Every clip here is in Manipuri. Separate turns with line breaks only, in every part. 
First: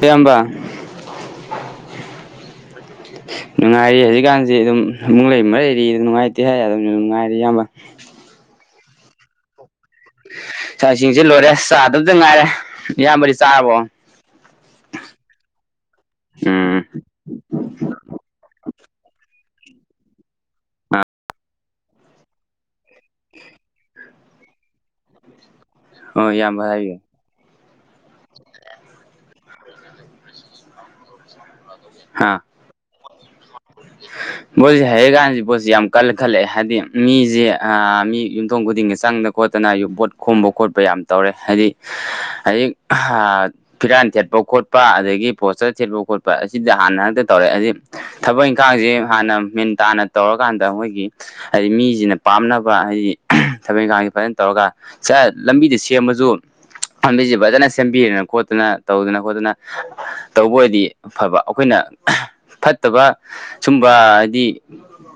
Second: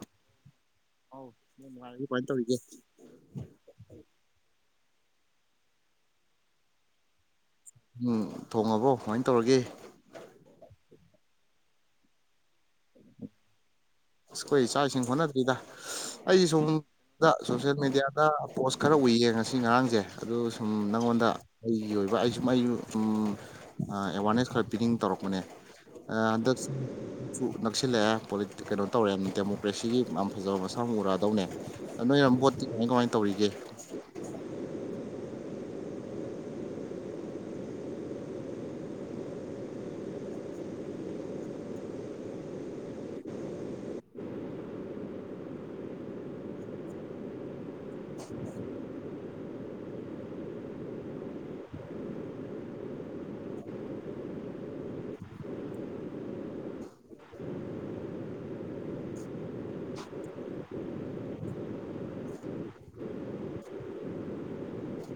ꯏꯌꯥꯝꯕ
ꯑꯗꯨ ꯀꯃꯥꯏ ꯇꯧꯔꯤꯒꯦ
[unintelligible] ꯅꯨꯡꯉꯥꯏꯔꯤ ꯍꯧꯖꯤꯛꯀꯥꯟꯁꯤ ꯑꯗꯨꯝ ꯗꯨꯝ ꯂꯩ ꯃꯔꯩꯔꯤ ꯑꯗꯨꯝ ꯅꯨꯡꯉꯥꯏꯇꯦ ꯍꯥꯏ ꯑꯗꯨꯝ ꯅꯨꯡꯉꯥꯏꯔꯤ ꯏꯌꯥꯝꯕ
ꯎꯝ ꯊꯣꯡꯉꯕꯣ ꯀꯃꯥꯏꯅ ꯇꯧꯔꯒꯦ
ꯆꯥꯛ ꯏꯁꯤꯡꯁꯨ ꯂꯣꯏꯔꯦ ꯆꯥꯗꯧꯗ ꯉꯥꯏꯔꯦ ꯏꯌꯥꯝꯕꯗꯤ ꯆꯥꯔꯕꯣ
ꯁ꯭ꯑꯩꯈꯣꯏ ꯆꯥꯛ ꯏꯁꯤꯡ ꯍꯣꯠꯅꯗ꯭ꯔꯤꯗ ꯑꯩ ꯁꯨꯝ
ꯎꯝ
ꯗ ꯁꯣꯁꯤꯌꯦꯜ ꯃꯦꯗꯤꯌꯥꯗ ꯄꯣꯁ ꯈꯔ ꯎꯏꯌꯦ ꯉꯁꯤ ꯉꯔꯥꯡꯁꯦ ꯑꯗꯨ ꯁꯨꯝ ꯅꯪꯉꯣꯟꯗ ꯑꯩꯒꯤ ꯑꯣꯏꯕ ꯑꯩꯁꯨꯝ ꯑꯩꯁꯨ ꯎꯝ ꯑ ꯑꯦꯋꯥꯔꯅꯦꯁ ꯈꯔ ꯄꯤꯅꯤꯡ ꯇꯧꯔꯛꯄꯅꯦ ꯑ
ꯍꯣꯏ
ꯍꯟꯗꯛ
ꯏꯌꯥꯝꯕ ꯍꯥꯏꯕꯤꯌꯨ
ꯁꯨ ꯅꯛꯁꯤꯜꯂꯛꯑꯦ ꯄꯣꯂꯤ ꯀꯩꯅꯣ ꯇꯧꯔꯦ ꯗꯦꯃꯣꯀ꯭ꯔꯦꯁꯤꯒꯤ ꯌꯥꯝ ꯐꯖꯕ ꯃꯁꯛ ꯑꯃ ꯎꯔꯛꯑꯗꯧꯅꯦ ꯑꯗꯣ
ꯍꯥ
ꯌꯥꯝ ꯕꯣꯠꯇꯤ ꯀꯃꯥꯏ ꯀꯃꯥꯏꯅ ꯇꯧꯔꯤꯒꯦ
ꯃꯣꯏꯁꯤ ꯍꯩꯔ ꯀꯥꯟꯁꯤ ꯄꯣꯠꯁꯤ ꯌꯥꯝ ꯀꯜ ꯈꯜꯂꯛꯑꯦ ꯍꯥꯏꯗꯤ ꯃꯤꯁꯦ ꯑ ꯃꯤ ꯌꯨꯝꯊꯣꯡ ꯈꯨꯗꯤꯡꯒꯤ ꯆꯪꯗ ꯈꯣꯠꯇꯅ ꯕꯣꯠ ꯈꯣꯝꯕ ꯈꯣꯠꯄ ꯌꯥꯝ ꯇꯧꯔꯦ ꯍꯥꯏꯗꯤ ꯍꯥꯏꯗꯤ ꯍꯥ ꯐꯤꯔꯥꯟ ꯊꯦꯠꯄ ꯈꯣꯠꯄ ꯑꯗꯒꯤ ꯄꯣꯁꯇꯔ ꯊꯦꯠꯄ ꯈꯣꯠꯄ ꯑꯁꯤꯗ ꯍꯥꯟꯅ ꯍꯦꯛꯇ ꯇꯧꯔꯛꯑꯦ ꯑꯗꯤ ꯊꯕꯛ ꯀꯥꯏꯗꯩ ꯍꯥꯟꯅ ꯃꯤꯟ ꯇꯥꯅ ꯇꯧꯔꯀꯥꯟꯗ ꯑꯈꯣꯏꯒꯤ ꯍꯥꯏꯗꯤ ꯃꯤꯁꯤꯅ ꯄꯥꯝꯅꯕ ꯍꯥꯏꯗꯤ ꯊꯕꯛ ꯏꯪꯈꯥꯡꯁꯤ ꯐꯖꯅ ꯇꯧꯔꯒ ꯆꯠ ꯂꯝꯕꯤꯗ ꯁꯦꯝꯃꯁꯨ ꯂꯥꯝꯕꯤꯁꯦ ꯐꯖꯅ ꯁꯦꯝꯕꯤꯔꯅ ꯈꯣꯠꯇꯅ ꯇꯧꯗꯅ ꯈꯣꯠꯇꯅ ꯇꯧꯕ ꯑꯣꯏꯗꯤ ꯐꯕ ꯑꯩꯈꯣꯏꯅ ꯐꯠꯇꯕ ꯁꯨꯝꯕ ꯍꯥꯏꯗꯤ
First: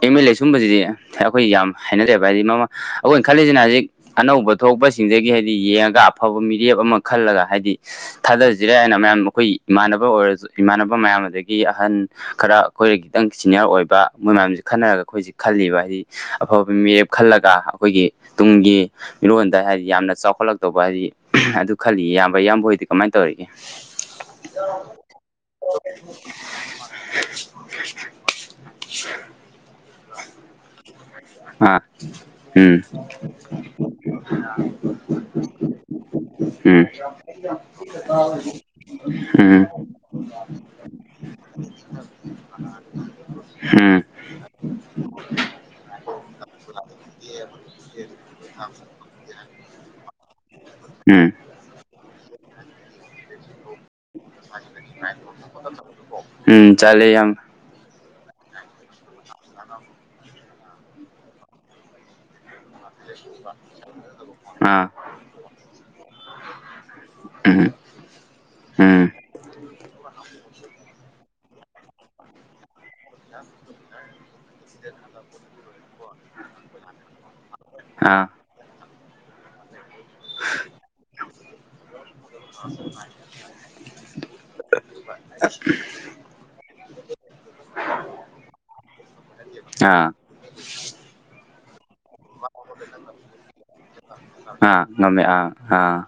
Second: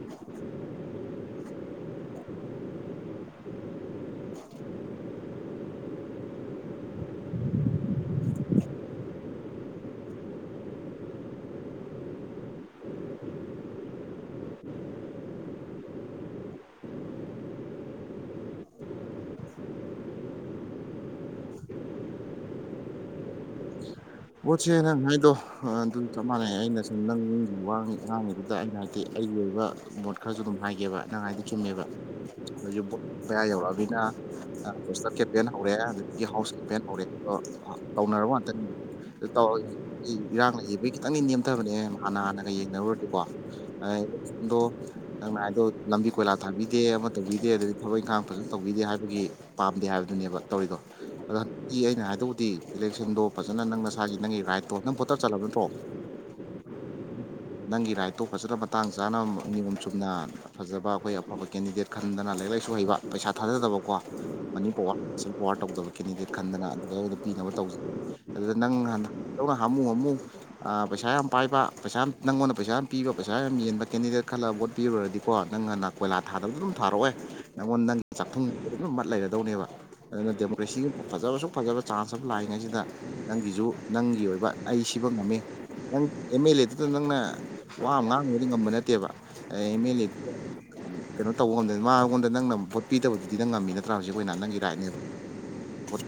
ꯑꯦꯝ ꯑꯦꯜ ꯑꯦ ꯁꯨꯝꯕꯁꯤꯗꯤ ꯑꯩꯈꯣꯏ ꯌꯥꯝ ꯍꯥꯏꯅꯗꯦꯕ ꯍꯥꯏꯗꯤ ꯃꯃ ꯑꯩꯈꯣꯏꯅ ꯈꯜꯂꯤꯁꯤꯅ ꯍꯧꯖꯤꯛ ꯑꯅꯧꯕ ꯊꯣꯛꯄꯁꯤꯡꯗꯒꯤ ꯍꯥꯏꯗꯤ ꯌꯦꯡꯉꯒ ꯑꯐꯕ ꯃꯤꯔꯦꯞ ꯑꯃ ꯈꯜꯂꯒ ꯍꯥꯏꯗꯤ ꯊꯥꯗꯁꯤꯔ ꯍꯥꯏꯅ ꯃꯌꯥꯝ ꯑꯩꯈꯣꯏ ꯏꯃꯥꯟꯅꯕ ꯑꯣꯏꯔꯁꯨ ꯏꯃꯥꯟꯅꯕ ꯃꯌꯥꯝ ꯑꯗꯒꯤ ꯑꯍꯟ ꯈꯔ ꯑꯩꯈꯣꯏꯗ ꯈꯤꯇꯪ ꯁꯤꯅꯤꯌꯔ ꯑꯣꯏꯕ ꯃꯣꯏ ꯃꯌꯥꯝꯁꯦ ꯈꯟꯅꯔꯒ ꯑꯩꯈꯣꯏꯁꯦ ꯈꯜꯂꯤꯕ ꯍꯥꯏꯗꯤ ꯑꯐꯕ ꯃꯤꯔꯦꯞ ꯈꯜꯂꯒ ꯑꯩꯈꯣꯏꯒꯤ ꯇꯨꯡꯒꯤ ꯃꯤꯔꯣꯟꯗ ꯍꯥꯏꯗꯤ ꯌꯥꯝꯅ ꯆꯥꯎꯈꯠꯂꯛꯇꯧꯕ ꯍꯥꯏꯗꯤ ꯑꯗꯨ ꯈꯜꯂꯤ ꯏꯌꯥꯝꯕ ꯏꯌꯥꯝꯕ ꯍꯣꯏꯗꯤ ꯀꯃꯥꯏꯅ ꯇꯧꯔꯤꯒꯦ
ꯕꯣꯠꯁꯦ ꯅꯪ ꯍꯥꯏꯗꯣ ꯑꯗꯨ ꯆꯞ ꯃꯥꯟꯅꯩ ꯑꯩꯅ ꯁꯨꯝ ꯅꯪ ꯋꯥ ꯉꯥꯡꯉꯤꯗꯨꯗ ꯑꯩꯅ ꯍꯥꯏꯗꯤ ꯑꯩꯒꯤ ꯑꯣꯏꯕ ꯃꯣꯠ ꯈꯔꯁꯨ ꯑꯗꯨꯝ ꯍꯥꯏꯒꯦꯕ ꯅꯪ ꯍꯥꯏꯗꯣ
ꯑꯥ
ꯆꯨꯝꯃꯦꯕ
ꯎꯝ
ꯍꯧꯖꯤꯛ ꯕꯣꯠ ꯃꯌꯥ ꯌꯧꯔꯛ ꯑꯝꯅꯤꯅ ꯄꯣꯁꯇꯔ ꯀꯦꯝꯄꯦꯟ ꯍꯧꯔꯦ ꯑꯗꯒꯤ ꯍꯥꯎꯁ ꯀꯦꯝꯄꯦꯟ
ꯎꯝ
ꯍꯧꯔꯦ ꯑꯗꯣ ꯇꯧꯅꯔꯕ ꯉꯥꯛꯇꯅꯤ ꯑꯗꯨ
ꯎꯝ
ꯇꯧꯔꯒ ꯑꯩ ꯏꯔꯥꯡ ꯂꯩꯕꯒꯤ ꯈꯤꯇꯪꯗꯤ ꯅꯦꯝꯊꯕꯅꯦ ꯍꯥꯟꯅ ꯍꯥꯟꯅꯒ ꯌꯦꯡꯅꯔꯨꯔꯗꯤꯀꯣ
ꯎꯝ
ꯑꯥꯏ ꯒꯣ ꯅꯪꯅ ꯍꯥꯏꯕꯗꯣ ꯂꯝꯕꯤ ꯀꯣꯏꯂꯥ ꯊꯥꯕꯤꯗꯦ ꯑꯃ ꯇꯧꯕꯤꯗꯦ ꯑꯗꯒꯤ ꯊꯕꯛ ꯏꯪꯈꯥꯡ ꯐꯖꯅ ꯇꯧꯕꯤꯗꯦ ꯍꯥꯏꯕꯒꯤ ꯄꯥꯝꯗꯦ ꯍꯥꯏꯕꯗꯨꯅꯦꯕ ꯇꯧꯔꯤꯗꯣ
ꯎꯝ
ꯑꯩꯅ ꯍꯥꯏꯗꯧꯗꯤ ꯏꯂꯦꯛꯁꯟꯗꯣ ꯐꯖꯅ ꯅꯪ ꯅꯁꯥꯒꯤ ꯅꯪꯒꯤ ꯔꯥꯏꯠꯇꯣ ꯅꯪ ꯚꯣꯇꯔ ꯆꯠꯂꯕ ꯅꯠꯇ꯭ꯔꯣ
ꯎꯝ ꯆꯠꯂꯦ ꯌꯥꯝꯕ
ꯅꯪꯒꯤ ꯔꯥꯏꯠ ꯇꯣ ꯐꯖꯅ ꯃꯇꯥꯡ ꯆꯥꯅ ꯅꯤꯌꯣꯝ ꯆꯨꯝꯅ ꯐꯖꯕ ꯑꯩꯈꯣꯏ ꯑꯐꯕ ꯀꯦꯟꯗꯤꯗꯦꯠ ꯈꯟꯗꯅ ꯂꯥꯏꯔꯤꯛ ꯂꯥꯏꯁꯨ ꯍꯩꯕ ꯄꯩꯁꯥ ꯊꯥꯗꯕꯀꯣ ꯃꯅꯤ
ꯑꯥ
ꯄꯥꯎꯋꯔ ꯃꯁꯜ ꯄꯥꯎꯋꯔ ꯇꯧꯗꯕ ꯀꯦꯟꯗꯤꯗꯦꯠ ꯈꯟꯗꯅ ꯑꯗꯨꯗ ꯑꯣꯏꯅ ꯄꯤꯅꯕ
ꯎꯝ
ꯇꯧꯁꯦ ꯑꯗꯨꯗ ꯅꯪꯅ
ꯎꯝ
ꯍꯥꯟꯅ ꯗꯧꯅ ꯑꯗꯨꯝ ꯍꯥꯝꯃꯨ ꯍꯥꯝꯃꯨ ꯑꯥ ꯄꯩꯁꯥ ꯌꯥꯝ ꯄꯥꯏꯕ ꯄꯩꯁꯥ ꯌꯥꯝ ꯅꯪꯉꯣꯟꯗ ꯄꯩꯁꯥ ꯌꯥꯝ ꯄꯤꯕ ꯄꯩꯁꯥ ꯌꯥꯝ ꯌꯦꯟꯕ ꯀꯦꯟꯗꯤꯗꯦꯠ ꯈꯜꯂꯒ ꯕꯣꯠ ꯄꯤꯔꯨꯔꯗꯤꯀꯣ ꯅꯪꯅ ꯀꯣꯏꯂꯥ ꯊꯗꯕꯗꯣ ꯑꯗꯨꯝ ꯊꯥꯔꯛꯑꯣꯢ ꯅꯪꯉꯣꯟꯗ ꯅꯪ
ꯑꯥ
ꯆꯥꯛꯊꯨꯡ ꯗꯨꯝ ꯃꯠ ꯂꯩꯔꯗꯧꯅꯦꯕ ꯑꯗꯨꯅ ꯗꯦꯃꯣꯀ꯭ꯔꯦꯁꯤꯒꯤ ꯐꯖꯕꯁꯨ ꯐꯖꯕ ꯆꯥꯟꯁ ꯑꯃ ꯂꯥꯛꯏꯉꯩꯁꯤꯗ ꯅꯪꯒꯤꯁꯨ ꯅꯪꯒꯤ ꯑꯣꯏꯕ ꯑꯩ ꯁꯤꯕꯧ ꯉꯝꯃꯤ ꯅꯪ ꯑꯦꯝ ꯑꯦꯜ ꯑꯦꯗꯨꯗ ꯅꯪꯅ ꯋꯥ ꯑꯃ ꯉꯥꯡꯉꯨꯕꯗꯤ ꯉꯝꯕ ꯅꯠꯇꯦꯕ ꯑꯦꯝ ꯑꯦꯜ ꯑꯦ
ꯑꯥ
ꯀꯩꯅꯣ ꯇꯧꯕ ꯉꯝꯗꯅ ꯃꯥꯉꯣꯟꯗ ꯅꯪꯅ ꯚꯣꯠ ꯄꯤꯗꯕꯗꯨꯗꯤ ꯅꯪ ꯉꯝꯃꯤ ꯅꯠꯇ꯭ꯔ ꯍꯧꯖꯤꯛ ꯑꯣꯏꯅ ꯅꯪꯒꯤ
ꯑꯥ
ꯔꯥꯏꯠꯅꯦꯕ
ꯉꯝꯃꯦ ꯑꯥ ꯑꯥ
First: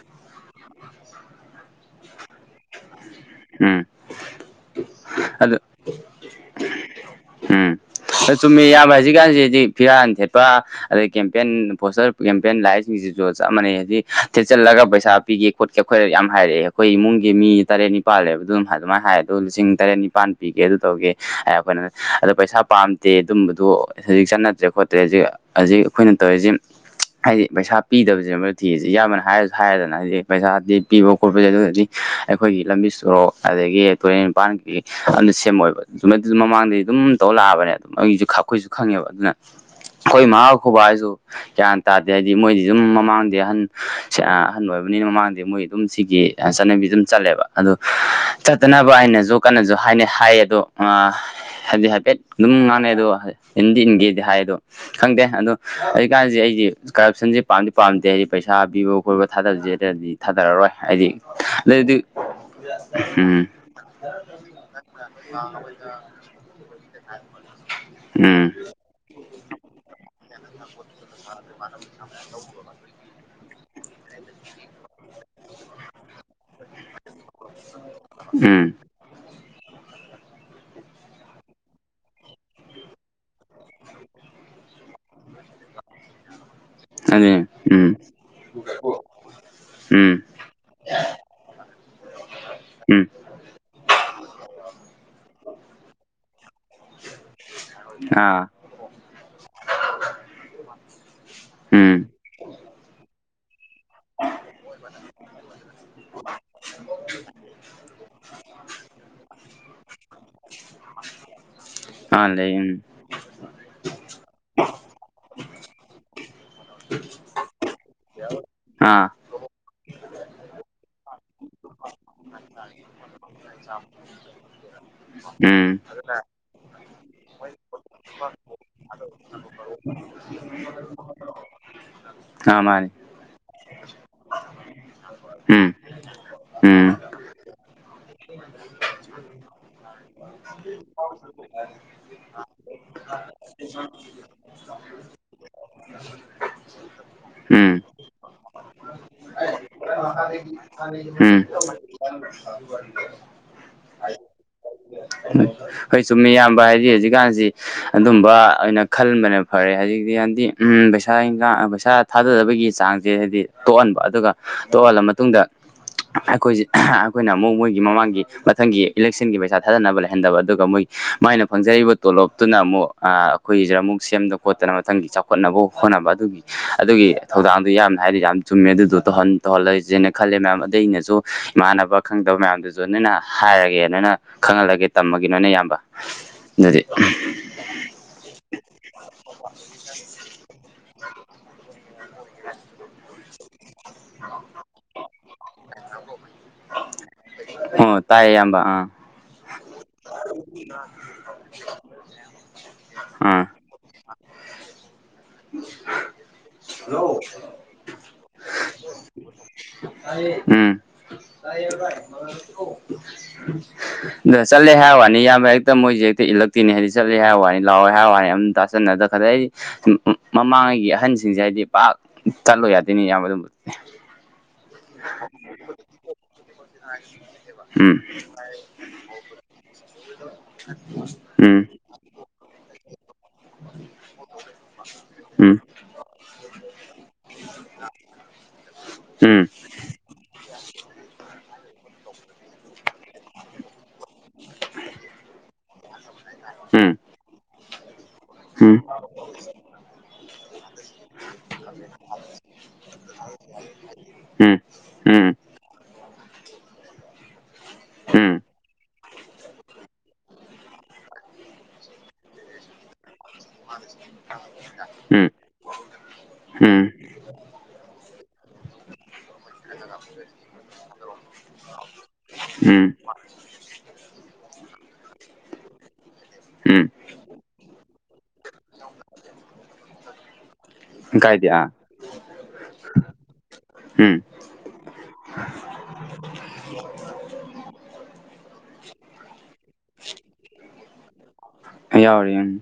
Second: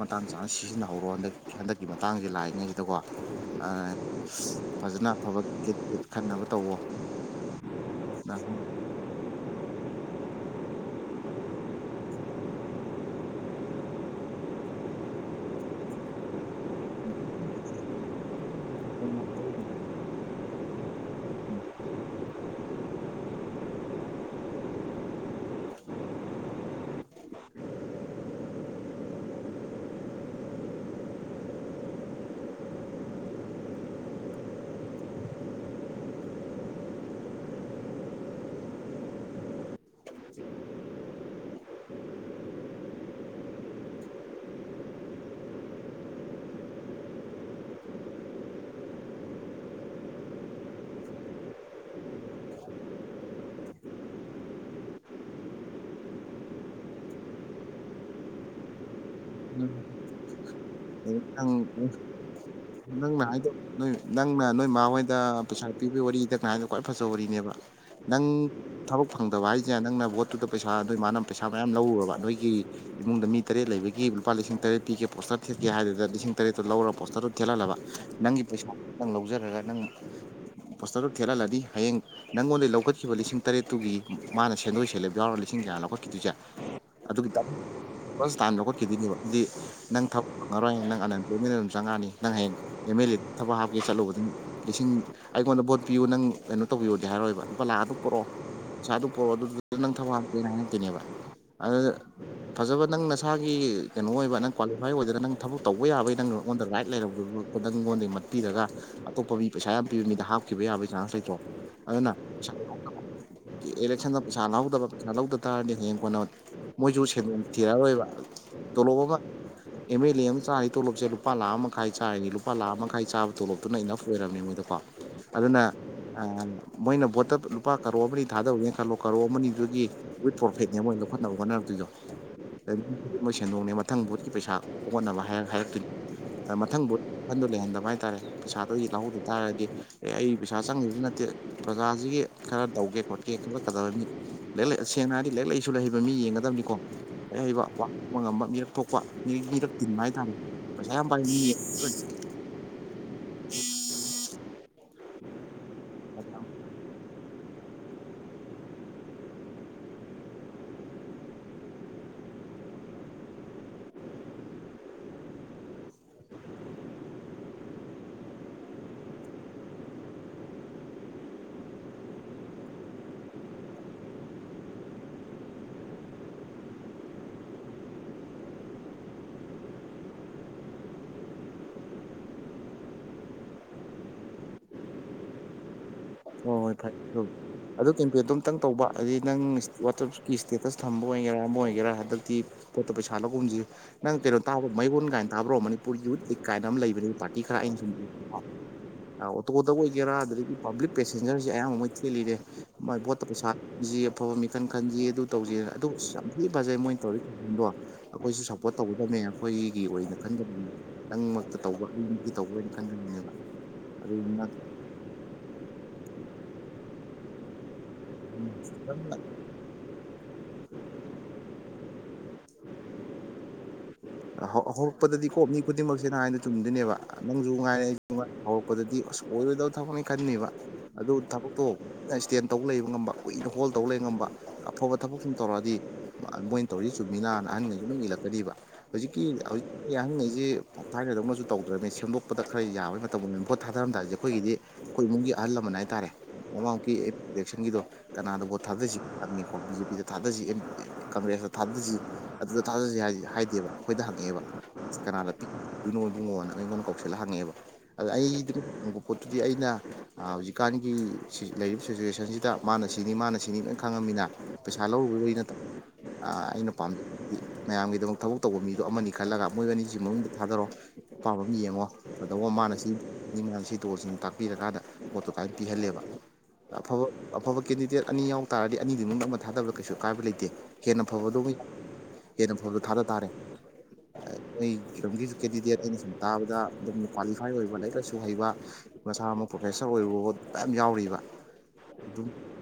ꯃꯇꯥꯡ ꯆꯥꯅ ꯁꯤꯖꯤꯟꯅꯍꯧꯔꯣ ꯍꯟꯗꯛ ꯍꯟꯗꯛꯀꯤ ꯃꯇꯥꯡꯁꯦ ꯂꯥꯛꯏꯉꯩꯁꯤꯗꯀꯣ ꯑꯥ
ꯎꯝ
ꯐꯖꯅ ꯑꯐꯥꯕ
ꯑꯗꯨ
ꯀꯦꯟꯗꯤꯗꯦꯠ ꯈꯟꯅꯕ ꯇꯧꯋꯣ ꯅꯪ
ꯆꯨꯝꯃꯦ ꯏꯌꯥꯝꯕ ꯍꯧꯖꯤꯛꯀꯥꯟꯁꯤꯗꯤ ꯐꯤꯔꯥꯟ ꯊꯦꯠꯄ ꯑꯗꯩ ꯀꯦꯝꯄꯦꯟ ꯄꯣꯁꯇꯔ ꯀꯦꯝꯄꯦꯟ ꯂꯥꯛꯏꯁꯤꯡꯁꯤꯁꯨ ꯆꯞ ꯃꯥꯟꯅꯩ ꯍꯥꯏꯗꯤ ꯊꯦꯠꯆꯜꯂꯒ ꯄꯩꯁꯥ ꯄꯤꯒꯦ ꯈꯣꯠꯀꯦ ꯑꯈꯣꯏꯗ ꯌꯥꯝ ꯍꯥꯏꯔꯛꯑꯦ ꯑꯈꯣꯏ ꯏꯃꯨꯡꯒꯤ ꯃꯤ ꯇꯔꯦꯠ ꯅꯤꯄꯥꯜ ꯅꯤꯄꯥꯜ ꯂꯩꯕꯗꯨꯝ ꯑꯗꯨꯃꯥꯏꯅ ꯍꯥꯏ ꯑꯗꯣ ꯂꯤꯁꯤꯡ ꯇꯔꯦꯠ ꯅꯤꯄꯥꯜ ꯄꯤꯒꯦ ꯑꯗꯨ ꯇꯧꯒꯦ ꯍꯥꯢ ꯈꯣꯏꯅ ꯑꯗꯣ ꯄꯩꯁꯥ ꯄꯥꯝꯗꯦ ꯑꯗꯨꯝꯕꯗꯨ ꯍꯧꯖꯤꯛ ꯆꯠꯅꯗ꯭ꯔꯦ ꯈꯣꯠꯇ꯭ꯔꯦ ꯍꯧꯖꯤꯛ ꯍꯧꯖꯤꯛ ꯑꯈꯣꯏꯅ ꯇꯧꯔꯤꯁꯤ ꯍꯥꯏꯗꯤ ꯄꯩꯁꯥ ꯄꯤꯗꯕꯁꯦ ꯅꯦꯕ ꯊꯤꯔꯤꯁꯤ ꯏꯌꯥꯝꯕꯅ ꯍꯥꯏꯔꯁꯨ ꯍꯥꯏꯔꯦꯗꯅ ꯍꯥꯏꯗꯤ ꯄꯩꯁꯥꯗꯤ ꯄꯤꯕ ꯈꯣꯠꯄꯁꯦ ꯑꯗꯨꯒꯗꯤ ꯑꯩꯈꯣꯏꯒꯤ ꯂꯝꯕꯤ ꯁꯣꯔꯣꯛ ꯑꯗꯒꯤ ꯇꯨꯔꯦꯟ ꯅꯤꯄꯥꯟꯒꯤ ꯑꯝꯇ ꯁꯦꯝꯃꯛꯑꯣꯢꯕ ꯁꯨꯃꯥꯏ ꯗꯨꯝ ꯃꯃꯥꯡꯗꯩ ꯑꯗꯨꯝ ꯇꯧ ꯂꯥꯛꯑꯕꯅꯦꯕ ꯑꯩꯁꯨ ꯑꯈꯣꯏꯁꯨ ꯈꯪꯉꯦꯕ ꯑꯗꯨꯅ ꯈꯣꯢ ꯃꯥ ꯈꯣꯢ ꯕꯥꯍꯣꯏꯁꯨ ꯒꯤꯌꯥꯟ ꯇꯥꯗꯦ ꯍꯥꯏꯗꯤ ꯃꯣꯏꯗꯤ ꯑꯗꯨꯝ ꯃꯃꯥꯡꯗꯩ ꯑꯍꯟ ꯑꯍꯟ ꯑꯣꯏꯕꯅꯤꯅ ꯃꯃꯥꯡꯗꯩ ꯃꯣꯏ ꯑꯗꯨꯝ ꯁꯤꯒꯤ ꯆꯠꯅꯕꯤꯖꯤꯗ ꯑꯗꯨꯝ ꯆꯠꯂꯦꯕ ꯑꯗꯨ ꯆꯠꯇꯅꯕ ꯑꯩꯅꯖꯨ ꯀꯟꯅꯖꯨ ꯍꯥꯏꯅ ꯍꯥꯏꯌꯦ ꯑꯗꯣ ꯑꯥ ꯍꯥꯏꯕꯗꯤ ꯍꯥꯏꯐꯦꯠ ꯑꯗꯨꯝ ꯉꯥꯡꯅꯩ ꯑꯗꯣ ꯏꯟꯗꯤ ꯏꯟꯒꯦꯗꯤ ꯍꯥꯏ ꯑꯗꯣ ꯈꯪꯗꯦ ꯑꯗꯣ ꯍꯧꯖꯤꯛꯀꯥꯟꯖꯦ ꯑꯩꯗꯤ ꯀꯔꯞꯁꯟꯁꯧ ꯄꯥꯝꯗꯤ ꯄꯥꯝꯗꯦ ꯍꯥꯏꯗꯤ ꯄꯩꯁꯥ ꯄꯤꯕ ꯍꯣꯏꯕ ꯊꯥꯗꯁꯦ ꯍꯥꯢꯇꯥꯔꯗꯤ ꯊꯥꯗꯔꯔꯣꯏ ꯍꯥꯢꯗꯤ
ꯅꯪ
ꯅꯣꯏꯗꯤ
ꯅꯪꯅ ꯍꯥꯏꯗꯣ ꯅꯣꯢ ꯅꯪꯅ ꯅꯣꯢ ꯃꯥꯥ ꯍꯣꯢꯗ ꯄꯩꯁꯥ ꯄꯤꯕꯩ ꯋꯥꯔꯤꯗ ꯍꯥꯏꯗꯣ ꯈ꯭ꯋꯥꯏ ꯐꯖꯕ ꯋꯥꯔꯤꯅꯦꯕ ꯅꯪ
ꯎꯝ
ꯊꯕꯛ ꯐꯪꯗꯕ ꯍꯥꯢꯖꯦ ꯅꯪꯅ ꯕꯣꯠꯇꯨꯗ ꯄꯩꯁꯥ ꯅꯣꯢ ꯃꯥꯅ ꯄꯩꯁꯥ ꯃꯌꯥꯝ ꯂꯧꯔꯨꯔꯕ ꯅꯣꯢꯒꯤ ꯏꯃꯨꯡꯗ ꯃꯤ ꯇꯔꯦꯠ ꯂꯩꯕꯒꯤ ꯂꯨꯄꯥ ꯂꯤꯁꯤꯡ ꯇꯔꯦꯠ ꯄꯤꯒꯦ ꯄꯣꯁꯇꯔ ꯊꯦꯠꯀꯦ ꯍꯥꯢꯗꯨꯗ ꯂꯤꯁꯤꯡ ꯇꯔꯦꯠꯇꯣ ꯂꯧꯔ ꯄꯣ ꯊꯦꯠꯍꯜꯂꯕ ꯅꯪꯒꯤ
ꯎꯝ
ꯄꯩꯁꯥ ꯅꯪ ꯂꯧꯖꯔꯒ ꯅꯪꯅ ꯄꯣꯁꯇꯔꯗꯣ ꯊꯦꯠꯍꯜꯂꯗꯤ ꯍꯌꯦꯡ ꯅꯪꯉꯣꯟꯗꯒꯤ ꯂꯧꯈꯠꯈꯤꯕ ꯂꯤꯁꯤꯡ ꯇꯔꯦꯠꯇꯨꯒꯤ ꯃꯥꯅ ꯁꯦꯟꯗꯣꯢ ꯁꯦꯂꯦꯞ ꯌꯥꯎꯔꯒ ꯂꯤꯁꯤꯡ ꯀꯌꯥꯅꯣ ꯂꯧꯈꯠꯈꯤꯗꯣꯢꯁꯦ ꯑꯗꯨꯒꯤ
ꯑꯗꯨꯅꯤ ꯎꯝ
ꯗꯕꯜ ꯇꯥꯏꯝ ꯂꯧꯈꯠꯈꯤꯗꯣꯢꯅꯦꯕ ꯗꯤ ꯅꯪ
ꯎꯝ
ꯊꯕꯛ ꯐꯪꯉꯔꯣꯏ ꯅꯪ ꯑꯟ ꯑꯦꯝꯄ꯭ꯂꯣꯢꯃꯦꯟꯗ ꯗꯨꯝ ꯆꯪꯉꯛꯑꯅꯤ ꯅꯪ ꯍꯌꯦꯡ ꯑꯦꯝ
ꯎꯝ
ꯑꯦꯜ ꯑꯦ ꯊꯕꯛ ꯍꯥꯞꯀꯦ ꯆꯠꯂꯨꯕꯗ ꯂꯤꯁꯤꯡ ꯑꯩꯉꯣꯟꯗ ꯚꯣꯠ ꯄꯤꯌꯨ ꯅꯪ ꯀꯩꯅꯣ ꯇꯧꯕꯤꯌꯣꯗꯤ ꯍꯥꯢꯔꯣꯢꯕ ꯂꯨꯄꯥ ꯂꯥꯛ ꯑꯗꯨꯛ ꯄꯨꯔꯛꯑꯣ
ꯑꯥ
ꯄꯩꯁꯥ ꯑꯗꯨ ꯄꯣꯔꯛꯑꯣ ꯑꯗꯨꯗꯨ ꯅꯪ ꯊꯕꯛ ꯍꯥꯄꯤꯗꯣꯏꯅꯦ ꯍꯥꯏꯔꯛꯇꯣꯏꯅꯦꯕ ꯑꯗꯨ
ꯎꯝ
ꯐꯖꯕ ꯅꯪ ꯅꯁꯥꯒꯤ ꯀꯩꯅꯣ ꯑꯣꯏꯕ ꯅꯪ ꯀ꯭ꯋꯥꯂꯤꯐꯥꯏ ꯑꯣꯏꯗꯅ ꯅꯪ ꯊꯕꯛ ꯇꯧꯕ ꯌꯥꯕꯒꯤ ꯅꯪꯉꯣꯟꯗ ꯔꯥꯏꯠ [unintelligible] ꯃꯤꯉꯣꯟꯗꯒꯤ ꯃꯠꯄꯤꯔꯒ ꯑꯇꯣꯞꯄ ꯃꯤ ꯄꯩꯁꯥ ꯌꯥꯝ ꯄꯤꯕ ꯃꯤꯗ ꯍꯥꯞꯈꯤꯕ ꯌꯥꯕꯒꯤ ꯆꯥꯟꯁ ꯂꯩꯇ꯭ꯔꯣ꯫ ꯑꯗꯨꯅ
ꯑꯥ ꯂꯩ ꯎꯝ
[inaudible] ꯏꯂꯦꯛꯁꯟꯗ ꯄꯩꯁꯥ ꯂꯧꯍꯧꯗꯕ ꯄꯩꯁꯥ ꯂꯧꯗ ꯇꯥꯔꯗꯤ ꯍꯌꯦꯡ ꯀꯣꯟꯅ ꯃꯣꯏꯖꯨ ꯁꯦꯟꯗꯣꯡ ꯊꯤꯔꯛꯔꯣꯏꯕ ꯇꯣꯂꯣꯞ
ꯑꯥ
ꯑꯃ ꯑꯦꯝ ꯑꯦꯜ ꯑꯦ ꯑꯃ ꯆꯥꯔꯤ ꯇꯣꯂꯣꯞꯁꯦ ꯂꯨꯄꯥ ꯂꯥꯈ ꯑꯃꯛ ꯈꯥꯏ ꯆꯥꯔꯤꯅꯤ ꯂꯨꯄꯥ ꯂꯥꯛꯑꯝ ꯃꯈꯥꯏ ꯆꯥꯕ ꯇꯣꯂꯣꯞꯇꯨꯅ ꯏꯅꯐ ꯑꯣꯏꯔꯝꯅꯤ ꯃꯣꯏꯗꯀꯣ
ꯎꯝ
ꯑꯗꯨꯅ ꯈ ꯔ ꯉꯟ ꯃꯣꯏꯅ ꯚꯣꯠꯇ ꯂꯨꯄꯥ ꯀꯔꯣ ꯑꯃꯅꯤ ꯊꯥꯗꯧꯔꯦꯟ ꯈꯜꯂꯣ ꯀꯔꯣ ꯑꯃꯅꯤꯗꯨꯒꯤ ꯋꯤꯠ ꯄꯣꯐꯤꯠꯅꯦ ꯃꯣꯏꯅ ꯂꯧꯈꯠꯅꯕ ꯍꯣꯠꯅꯔꯝꯇꯣꯏꯗꯣ꯫
ꯑ ꯃꯥꯅꯤ
ꯃꯣꯏ ꯁꯦꯟꯗꯣꯡꯅꯦ ꯃꯊꯪ ꯚꫭꯠꯀꯤ ꯄꯩꯁꯥ ꯑꯣꯟꯅꯕ ꯍꯥꯏꯔꯛ
ꯎꯝ
ꯍꯥꯏꯔꯛꯇꯨꯏꯅꯤ ꯃꯊꯪ
ꯎꯝ
ꯕꯨꯠ ꯋꯥꯈꯟꯗꫭ ꯂꯩꯍꯟꯗꯕ ꯍꯥꯏꯇꯥꯔꯦ ꯄꯩꯁꯥꯗꯣ ꯑꯩ ꯂꯧꯍꯧꯗ ꯇꯥꯔꯗꯤ ꯑꯦ ꯑꯩ ꯄꯩꯁꯥ ꯆꯪꯒꯤꯝꯁꯨ ꯅꯠꯇꯦ꯫ ꯄ꯭ꯔꯖꯥꯁꯤꯒꯤ ꯈꯔ ꯇꯧꯒꯦ ꯈꯣꯠꯀꯦ [unintelligible] ꯂꯩꯔꯦꯛ ꯂꯦ ꯁꯦꯡꯅ ꯍꯥꯏꯔꯗꯤ ꯂꯦꯔꯦꯛ ꯂꯩꯁꯨ ꯂꯩ ꯍꯩꯕ ꯃꯤ ꯌꯦꯡꯒꯗꯕꯅꯤꯀꯣ꯫ ꯂꯩꯔꯤꯛ ꯍꯩꯕ
ꯎꯝ
ꯋꯥꯀꯠꯄ ꯉꯝꯕ ꯃꯤꯔꯛ ꯊꯣꯛꯄ ꯃꯤ ꯃꯤꯔꯛ ꯇꯤꯟꯕ ꯍꯥꯏꯇꯥꯔꯦ꯫
[inaudible]
ꯄꯩꯁꯥ ꯌꯥꯝ ꯄꯥꯏꯕ ꯃꯤ
ꯎꯝ
ꯌꯦꯡ
[inaudible] ꯍꯣꯢ ꯆꯨꯝꯃꯤ ꯏꯌꯥꯝꯕ ꯍꯥꯢꯗꯤ ꯍꯧꯖꯤꯛꯀꯥꯟꯖꯤ ꯑꯗꯨꯝꯕ ꯑꯣꯏꯅ ꯈꯜꯕꯅ ꯐꯔꯦ ꯍꯧꯖꯤꯛꯇꯤꯌꯥꯟꯗꯤ ꯎꯝ ꯄꯩꯁꯥ ꯏꯟꯒꯥꯡ ꯑ ꯄꯩꯁꯥ ꯊꯥꯗꯗꯕꯒꯤ ꯆꯥꯡꯁꯦ ꯍꯥꯏꯗꯤ ꯇꯣꯛꯍꯟꯕ ꯑꯗꯨꯒ ꯇꯣꯛꯍꯜꯂ ꯃꯇꯨꯡꯗ ꯑꯩꯈꯣꯏꯖꯤ ꯑꯩꯈꯣꯏꯅ ꯑꯃꯨꯛ ꯃꯣꯏꯒꯤ ꯃꯃꯥꯡꯒꯤ ꯃꯊꯪꯒꯤ ꯏꯂꯦꯛꯁꯟꯒꯤ ꯄꯩꯁꯥ ꯊꯥꯗꯅꯕ ꯂꯩꯍꯟꯗꯕ ꯑꯗꯨꯒ ꯃꯣꯏ ꯃꯥꯏꯅ ꯐꯪꯖꯔꯤꯕ ꯇꯣꯂꯣꯞꯇꯨꯅ ꯑꯃꯨꯛ ꯑꯥ ꯑꯩꯈꯣꯏꯖꯤꯅ ꯑꯃꯨꯛ ꯁꯦꯝꯗꯅ ꯈꯣꯠꯇꯅ ꯃꯊꯪꯒꯤ ꯆꯥꯎ ꯍꯣꯠꯅꯕꯧ ꯍꯣꯠꯅꯕ ꯑꯗꯨꯒꯤ ꯑꯗꯨꯒꯤ ꯊꯧꯗꯥꯡꯗꯨ ꯌꯥꯝꯅ ꯍꯥꯏꯗꯤ ꯌꯥꯝ ꯆꯨꯝꯃꯦ ꯑꯗꯨꯗꯣ ꯇꯧꯍꯟ ꯇꯧꯍꯜꯂꯣꯏꯖꯦꯅ ꯈꯜꯂꯦ ꯅꯥꯕ ꯑꯩꯅꯁꯨ ꯏꯃꯥꯟꯅꯕ ꯈꯪꯗꯕ ꯃꯌꯥꯝꯗꯨꯖꯨ ꯅꯨꯅ ꯍꯥꯏꯔꯒꯦꯅ ꯅꯅ ꯈꯪꯍꯜꯂꯒꯦ ꯇꯝꯑꯒꯤꯅꫭꯅꯦ ꯌꯥꯝꯕ꯫
ꯍꫭꯏ ꯍꫭꯏ ꯐꯩ [inaudible] ꯑꯗꯨ ꯀꯦꯝꯄꯦꯟꯗꯣ ꯑꯝꯇꯪ ꯇꯧꯕ ꯑꯗꯩ ꯅꯪ ꯋꯥꯆꯞꯀꯤ ꯏꯁ꯭ꯇꯦꯇꯁ ꯊꯝꯕ ꯑꯣꯏꯒꯦꯔꯥ ꯑꯃꯥ ꯑꯣꯏꯒꯦꯔꯥ ꯍꯟꯗꯛꯇꯤ ꯕꯣꯠꯇ ꯄꯩꯁꯥ ꯂꯧꯒꯨꯝꯖꯤ꯫ ꯅꯪ ꯀꯩꯅꯣ ꯇꯥꯕ ꯃꯩꯔꯣꯟ ꯀꯥꯏꯟ ꯇꯥꯕ꯭ꯔꯣ ꯃꯅꯤꯄꯨꯔ ꯌꯨꯠ ꯂꯤꯛ ꯀꯥꯏꯅ ꯑꯝ ꯂꯩꯕꯅꯤ ꯄꯥꯔꯇꯤ ꯈꯔ ꯑꯩꯟ ꯁꯨꯝ
ꯑꯣ ꯇꯥꯏꯌꯦ ꯏꯌꯥꯝꯕ ꯑꯥ꯫
ꯑ ꯑꯣꯇꯣꯗꯕꯨ ꯑꯣꯏꯒꯦꯔ ꯑꯗꯨꯝ ꯄꯥꯕ꯭ꯂꯤꯛ ꯄꯦꯁꯦꯟꯖꯔꯁꯦ ꯑꯌꯥꯝ ꯃꯣꯏ ꯊꯦꯂꯤꯔꯦ꯫ ꯃꯥꯏ ꯚꯣꯠꯇ
ꯑꯥ
ꯄꯩꯁꯥ ꯖꯤ ꯑꯐꯕ ꯃꯤꯈꯟ ꯈꯟꯁꯤ ꯑꯗꯨ ꯇꯧꯖꯦꯅ ꯑꯗꯨꯁ ꯌꯥꯝ ꯊꯤ ꯐꯖꯩ ꯃꯣꯏ ꯇꯧꯔꯤ ꯕ꯭ꯋꯥ꯫ ꯑꯈꫭꯏꯁꯨ ꯁꯞ ꯕꯣꯠ ꯇꯧꯒꯗꯝꯅꯦ ꯑꯩꯈꯣꯏꯒꯤ ꯑꯣꯏꯅ ꯈꯟ
ꯎꯝ
[inaudible] ꯅꯪꯃꯛꯇ ꯇꯧꯕ ꯑꯩꯒꯤ ꯇꯧꯕ ꯑꯣꯏꯅ [inaudible]
ꯗꯣ
ꯑꯗꯨꯗꯨꯅ
ꯆꯠꯂꯦ ꯍꯥꯏꯋꯥꯅꯤ ꯏꯌꯥꯝꯕ ꯍꯦꯛ ꯇꯥ ꯃꯣꯏꯖꯦ ꯍꯦꯛꯇ ꯏꯜꯂꯛꯇꯦꯅꯦ ꯍꯥꯏꯗꯤ ꯆꯠꯂꯦ ꯍꯥꯏꯋꯥꯅꯤ ꯂꯥꯎꯑꯦ ꯍꯥꯏꯋꯥꯅꯤ ꯎꯝ
ꯈꯤꯇꯪ
ꯇꯥꯁꯤꯟꯅꯗ ꯈꯗꯩ ꯑꯩ [unintelligible] ꯃꯃꯥꯡꯉꯩꯒꯤ ꯑꯍꯟꯁꯤꯡꯖꯦ ꯍꯥꯏꯗꯤ ꯄꯥꯛ ꯆꯠꯂꯨ ꯌꯥꯗꯦꯅꯦ ꯏꯌꯥꯝꯕ ꯑꯗꯨꯝꯕꯗꯨ꯫
ꯍꯧ ꯍꯧꯔꯛꯄꯗꯗꯤ ꯀꯣ ꯃꯤ ꯈꯨꯗꯤꯡꯃꯛꯁꯦꯅ ꯍꯥꯏꯗꯤ ꯆꯨꯝꯗꯨꯏꯅꯦꯕ ꯅꯪꯖꯨ ꯉꯥꯏꯔꯦ
ꯎꯝ
ꯑꯩꯁꯨ ꯉꯥꯏ ꯍꯧꯔꯛꯄꯗꯗꯤ ꯑꯁ ꯑꯣꯏꯔꯣꯏꯗꯧ ꯊꯕꯛꯅꯤ ꯈꯟꯅꯤꯕ꯫ ꯑꯗꯨ
ꯎꯝ
ꯊꯕꯛꯇꯣ ꯏꯁ꯭ꯇꯦꯟ ꯇꯧ ꯂꯩꯕ ꯉꯝꯕ ꯀꯨꯏꯅ ꯍꯣꯜ ꯇꯧ ꯂꯩ ꯉꯝꯕ꯫ ꯑꯐꯕ ꯊꯕꯛ ꯁꯨꯝ ꯇꯧꯔꯛꯑꯗꯤ ꯃꯣꯏꯅ ꯇꯧꯔꯤ ꯆꯨꯝꯃꯤꯅꯥꯅ ꯑꯍꯟꯒꯩꯖꯤ ꯎꯝ ꯏꯜꯂꯛꯀꯅꯤꯕ꯫ ꯍꯧꯖꯤꯛꯀꯤ
ꯎꯝ
ꯍꯧ ꯀꯤ ꯑꯍꯪꯉꯩꯖꯤ ꯊꯥꯏꯅꯗꯧꯅꯁꯨ ꯇꯧꯗ꯭ꯔꯅꯦ ꯁꯦꯝꯗꯣꯛꯄꯗ ꯈꯔ ꯌꯥꯕꯩ ꯃꯇꯝꯒꯨꯝꯅꯤ ꯚꯣꯠ ꯊꯥꯗꯔꯝꯗꯥꯏꯖꯦ ꯑꯩꯈꯣꯏꯒꯤꯗꯤ ꯈꯣꯏ ꯏꯃꯨꯡꯒꯤ ꯑꯍꯜ ꯂꯃꯟ ꯍꯥꯏꯇꯥꯔꯦ ꯃꯃꯥꯡꯀꯤ
ꯎꯝ
ꯑꯦꯞꯂꯦꯛꯁꯟꯒꯤꯗꫭ꯫ ꯀꯅꯥꯗ ꯕꯣꯠ
ꯎꯝ
ꯊꯥꯗꯁꯤ [inaudible] ꯕꯤ ꯖꯦ ꯄꯤ ꯗ ꯊꯥꯗꯖꯤ ꯑꯦꯝ ꯀꯪꯒ꯭ꯔꯦꯁꯇ ꯊꯥꯗꯖꯤ ꯑꯗꯨꯗ ꯊꯥꯗꯖꯦ ꯍꯥꯏ ꯍꯥꯏꯗꯦꯕ꯫ ꯇꯥ ꯍꯪꯉꯛꯑꯦꯕ
ꯎꯝ ꯎꯝ ꯎꯝ ꯎꯝ
ꯀꯅꯥꯗ ꯎꯅꯣ ꯏꯕꯨꯡꯉꯣꯅ ꯑꯩꯉꯣꯟꯗ ꯀꯧꯁꯤꯜꯂ ꯍꯪꯉꯛꯑꯦꯕ꯫ ꯑꯥꯗ ꯑꯩꯗꯤ ꯄꯣꯠꯇꯨꯗꯤ ꯑꯩꯅ ꯑꯥ ꯍꯧꯖꯤꯛꯀꯥꯟꯒꯤ ꯁꯤ ꯂꯩꯔꯤꯕ ꯁꯤꯆꯨꯋꯦꯁꯟꯁꯤꯗ ꯃꯥꯅ ꯁꯤꯅꯤ ꯃꯥꯅ ꯁꯤꯅꯤ ꯂꯣꯏ ꯈꯪꯉꯝꯃꯤꯅ ꯄꯩꯁꯥ ꯂꯧꯔꯨꯕꯩ ꯅꯠꯇꯕ ꯑꯥ
ꯎꯝ
ꯑꯩꯅ ꯄꯥꯝ
ꯎꯝ
ꯃꯌꯥꯝꯒꯤꯗꯃꯛ ꯊꯕꯛ ꯇꯧꯕ ꯃꯤꯗꯣ ꯑꯃꯥꯅꯤ ꯈꯜꯂꯒ ꯃꯣꯏ ꯑꯅꯤꯖꯤ ꯃꯅꯨꯡꯗ ꯊꯥꯗꯔꯣ ꯑꯄꯥꯝ ꯑꯃ ꯌꯦꯡꯉꯣ ꯀꯗꯧꯕ ꯃꯥꯅ ꯁꯤ [unintelligible] ꯁꯤ ꯇꯧꯔꯁꯤꯅ ꯇꯥꯝꯄꯤꯔꯒꯥꯟꯗ ꯕꯣꯠꯇꯨ ꯀꯥꯏ ꯄꯤꯍꯜꯂꯦꯕ
ꯎꯝ
ꯑꯐꯕ ꯑꯐꯕ ꯀꯦꯟꯗꯤꯗꯦꯠ ꯑꯅꯤ ꯌꯥꯎ ꯇꯥꯔꯗꯤ ꯑꯅꯤꯗꯨꯏ ꯃꯅꯨꯡꯗ ꯑꯃ ꯊꯥꯗꯕꯗ ꯀꯩꯁꯨ ꯀꯥꯏꯕ ꯂꯩꯇꯦ ꯍꯦꯟꯅ
ꯎꯝ ꯀꯥꯏꯗꯦ
ꯐꯕꯗꯣꯈꯩ
ꯑꯥ
ꯍꯦꯟꯅ ꯐꯕꯗꯣ ꯊꯥꯗ ꯇꯥꯔꯦ
ꯎꯝ
ꯑꯩ ꯁꯨꯝꯒꯤ ꯀꯦꯟꯗꯤꯗꯦꯠ ꯑꯩꯅ ꯁꯨꯝ ꯇꯥꯕꯗ ꯑꯗꯨꯝ ꯀ꯭ꯋꯥꯂꯤꯐꯥꯏ ꯑꯣꯏꯕ ꯂꯥꯏꯔꯤꯛ ꯂꯥꯏꯁꯨ ꯍꯩꯕ ꯃꯁꯥꯃꯛ ꯄ꯭ꯔꯣꯐꯦꯁꯔ ꯑꯣꯏꯕ ꯕꯣꯛ ꯃꯌꯥꯝ ꯌꯥꯎꯔꯤꯕ
ꯌꯥꯎꯔꯤ ꯎꯪ